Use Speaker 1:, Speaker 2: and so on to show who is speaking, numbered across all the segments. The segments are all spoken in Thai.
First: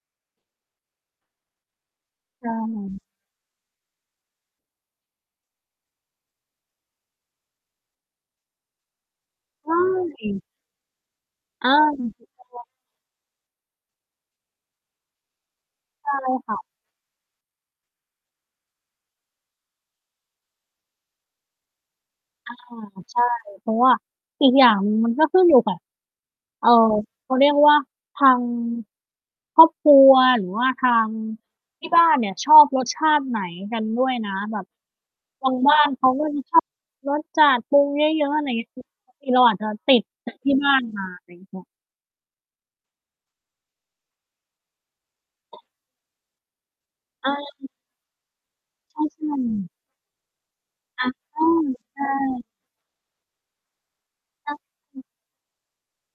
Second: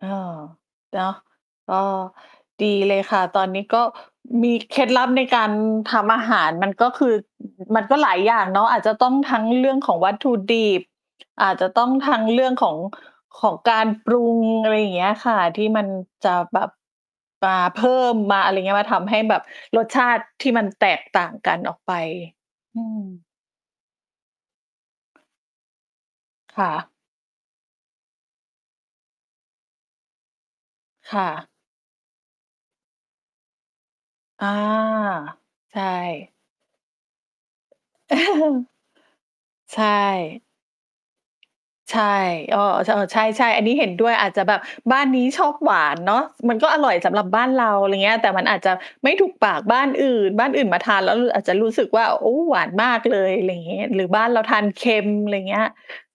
Speaker 1: เออ เนาะ เออ
Speaker 2: ใช
Speaker 1: ดีเล
Speaker 2: ่
Speaker 1: ยค่ะ ตอนนี้ ก็มีเคล็ดลับในการทำอาหาร มันก็คือ มันก็หลายอย่างเนาะ อาจจะต้องทั้งเร
Speaker 2: ใช
Speaker 1: ื่องของวัตถุ
Speaker 2: ่
Speaker 1: ดิบ อาจ
Speaker 2: เ
Speaker 1: จ
Speaker 2: อ
Speaker 1: ะต้อง
Speaker 2: อ
Speaker 1: ทั้งเรื่องของ ของการปรุง อะไรอย่างเงี้ยค่ะ ที่มัน
Speaker 2: ใช่เ
Speaker 1: จ
Speaker 2: ล
Speaker 1: ะ
Speaker 2: ยค่
Speaker 1: แบ
Speaker 2: ะ
Speaker 1: บ มาเพิ่มมาอะไรเงี้ย มาทำให้แบบรสชาติที่มันแตกต่างกันออกไป
Speaker 2: อา
Speaker 1: อื
Speaker 2: ใช่
Speaker 1: ม
Speaker 2: เพราะว่า อีกอย่างหนึ่ง มันก็ขึ้นอยู่กับ
Speaker 1: ค
Speaker 2: เอ
Speaker 1: ่
Speaker 2: ่อ
Speaker 1: ะ
Speaker 2: เขาเรียกว่า ทาง ครอบครัว หรือว่าทาง
Speaker 1: ค่ะ
Speaker 2: ที่บ้านเนี่ยชอบรสชาติไหนกันด้วยนะ
Speaker 1: อา
Speaker 2: แบบ บางบ
Speaker 1: ใช
Speaker 2: ้า
Speaker 1: ่
Speaker 2: น เขาก็จะ ชอบ รสจัด ปรุงเยอะ ๆ อะไรเงี้ย คือบางที เราอาจจะ
Speaker 1: ใช
Speaker 2: ติด จาก
Speaker 1: ่
Speaker 2: ที่บ้านมา ไรเงี้ยค่ะ
Speaker 1: ใช่ อ้อ ช่อ ใช่ ๆ อันนี้เห็นด้วย อาจจะแบบบ้านนี้ชอบหวานเนาะ มันก็อร่อยสำหรับ
Speaker 2: อ
Speaker 1: บ้านเร
Speaker 2: า
Speaker 1: า ไรเงี้ย แต่มันอาจจะไม่
Speaker 2: ใช
Speaker 1: ถู
Speaker 2: ่
Speaker 1: กปาก
Speaker 2: ๆ
Speaker 1: บ้านอื่น บ้านอื่นมาทา
Speaker 2: อ
Speaker 1: นแ
Speaker 2: า
Speaker 1: ล้ว เออ อาจจะรู้สึก
Speaker 2: ใช
Speaker 1: ว่
Speaker 2: ่
Speaker 1: า โอ้
Speaker 2: ๆ
Speaker 1: หวานมากเลย อะไรอย่างงี้ หรือบ้านเราทานเค็
Speaker 2: ใช่
Speaker 1: ม ไรเงี้ย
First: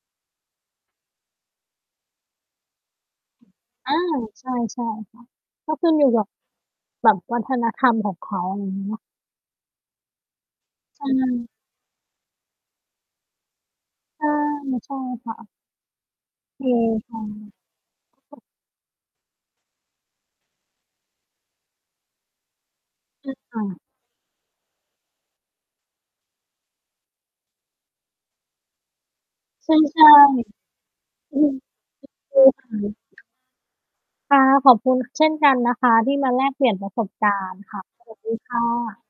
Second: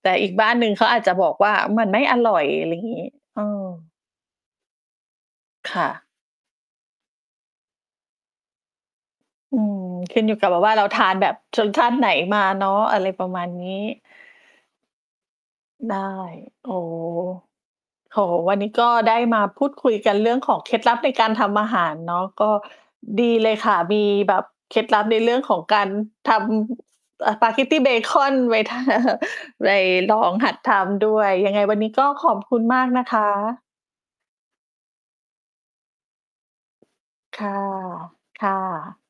Speaker 1: แต่อีกบ้านหนึ่งเขาอาจจะบอกว่า มันไม่อร่อย อะไรงี้ เออ
Speaker 2: อา ใช่ ใช่ ค่ะ ก
Speaker 1: ค
Speaker 2: ็ข
Speaker 1: ่
Speaker 2: ึ้นอย
Speaker 1: ะ
Speaker 2: ู่กับ แบบวัฒนธรรมของเขา อะไรงี้เนาะ
Speaker 1: อืม ขึ้นอยู่กับแบบว่าเราท
Speaker 2: ใช
Speaker 1: านแบบ
Speaker 2: ่
Speaker 1: ชนชาติไหนมาเนาะ อะไรประมาณนี้
Speaker 2: ใช่ ใช่ค่ะ
Speaker 1: ได้
Speaker 2: โอ
Speaker 1: โอ้
Speaker 2: เคค
Speaker 1: โอ้โฮ
Speaker 2: ่ะ
Speaker 1: วันนี้ก็ได้มาพูดคุยกันเรื่องของเคล็ดลับในการทำอาหารเนาะ ก็ดีเล
Speaker 2: ค
Speaker 1: ย
Speaker 2: ่
Speaker 1: ค่ะ
Speaker 2: ะ
Speaker 1: มีแบบเคล็ดลับในเรื่องของการทำ เอ่อ ปาเกตตีเบคอนไว้ ทา ไป
Speaker 2: ใช่
Speaker 1: ลองหัดทำด้ว
Speaker 2: ๆ
Speaker 1: ย
Speaker 2: อื
Speaker 1: ยั
Speaker 2: อ
Speaker 1: งไงวันนี้ก็ขอ
Speaker 2: โอ
Speaker 1: บคุ
Speaker 2: เคค
Speaker 1: ณมาก
Speaker 2: ่ะ
Speaker 1: นะคะ
Speaker 2: ค่ะ ขอบคุณเช่นกันนะคะที่มาแลกเปลี่ยนประสบก
Speaker 1: ค
Speaker 2: า
Speaker 1: ่ะ
Speaker 2: รณ์ ค่ะ สวัสดี
Speaker 1: ค่
Speaker 2: ค่
Speaker 1: ะ
Speaker 2: ะ